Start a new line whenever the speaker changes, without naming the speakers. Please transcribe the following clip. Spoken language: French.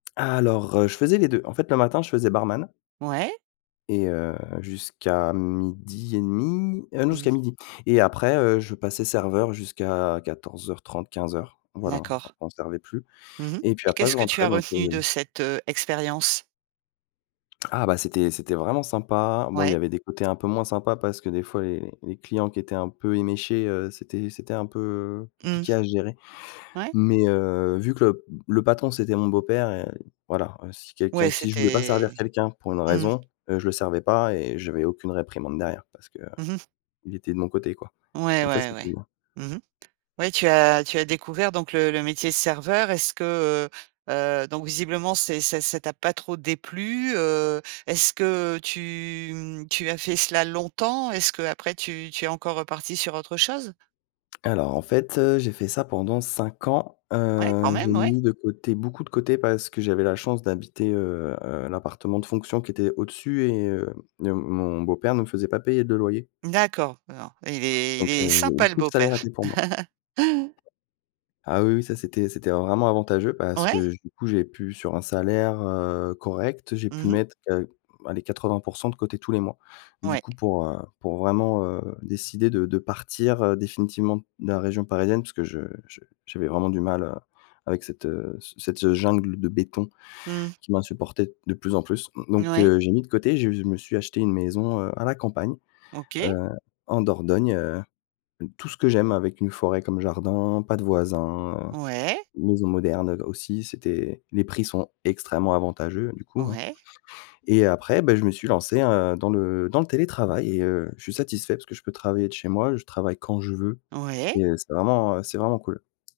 Alors, heu, je faisais les 2. En fait, le matin je faisais barman
Ouais.
et heu, jusqu'à 12:30, heu, non,
Mmh.
jusqu'à 12:00. Et après, heu, je passais serveur jusqu'à 14:30-15:00, voilà,
D'accord.
on servait plus.
Mmh mh
Et puis
et
après
qu'est-ce
je
que tu
rentrais
as
donc
retenu
heu,
de
s
cette, heu, expérience?
Ah bah, c'était c'était vraiment sympa. Bon, il y
Ouais.
avait des côtés un peu moins sympa, parce que des fois, les les clients qui étaient un peu éméchés, heu, c'était c'était un peu
Mmh.
compliqué à gérer.
Ouais.
Mais, heu, vu que le le patron, c'était mon beau-père, heu, voilà si quelqu'un
Ouais,
si je voulais pas servir
c'était
quelqu'un pour une
mmh.
raison, heu, je le servais pas et j'avais aucune réprimande derrière, parce qu'il
Mmh mh.
était de mon côté, quoi.
Ouais,
Donc ça,
ouais,
c'était
ouais. Mmh mh, ouais, tu as tu as découvert donc le le métier serveur. Est-ce que, heu, heu, donc visiblement, c'est c'est ça t'a pas trop déplu? Heu, est-ce que tu, mmh, tu as fait cela longtemps? Est-ce que après tu tu es encore reparti sur autre chose?
Alors en fait, heu, j'ai fait ça pendant 5 ans,
Ouais, quand
heu, j'ai
même, ouais.
mis de côté, beaucoup de côté parce que j'avais la chance d'habiter, heu, l'appartement de fonction qui était au-dessus et heu, heu, mon beau-père me faisait pas payer de loyer.
D'accord, alors, il est il
Donc
est
heu, j'ai eu
sympa le
tout le salaire
beau-père.
était pour moi. Ah oui oui, ça, c'était c'était vraiment avantageux, parce que
Ouais.
du coup, j'ai pu, sur un salaire, heu, correct, j'ai pu
Mmh mh.
mettre qua allez, 80 % de côté tous les mois. Du
Ouais.
coup, pour, heu, pour vraiment, heu, décider de de partir, heu, définitivement de la région parisienne, parce que je je j'avais vraiment du mal, heu, avec cette, heu, ce cette jungle de béton
Mmh.
qui m'insupportait de plus en plus.
N
Donc,
oui.
heu, j'ai mis de côté, je je me suis acheté une maison, heu, à la campagne,
OK.
heu, en Dordogne, heu, tout ce que j'aime avec une forêt comme jardin, pas de voisins,
Ouais.
maison moderne aussi, c'était les prix sont extrêmement avantageux du coup, hein.
Ouais.
Et après, bah, je me suis lancé un dans le dans le télétravail et heu, je suis satisfait parce que je peux travailler de chez moi, je travaille quand je veux
Ouais.
et heu, c'est vraiment c'est vraiment cool.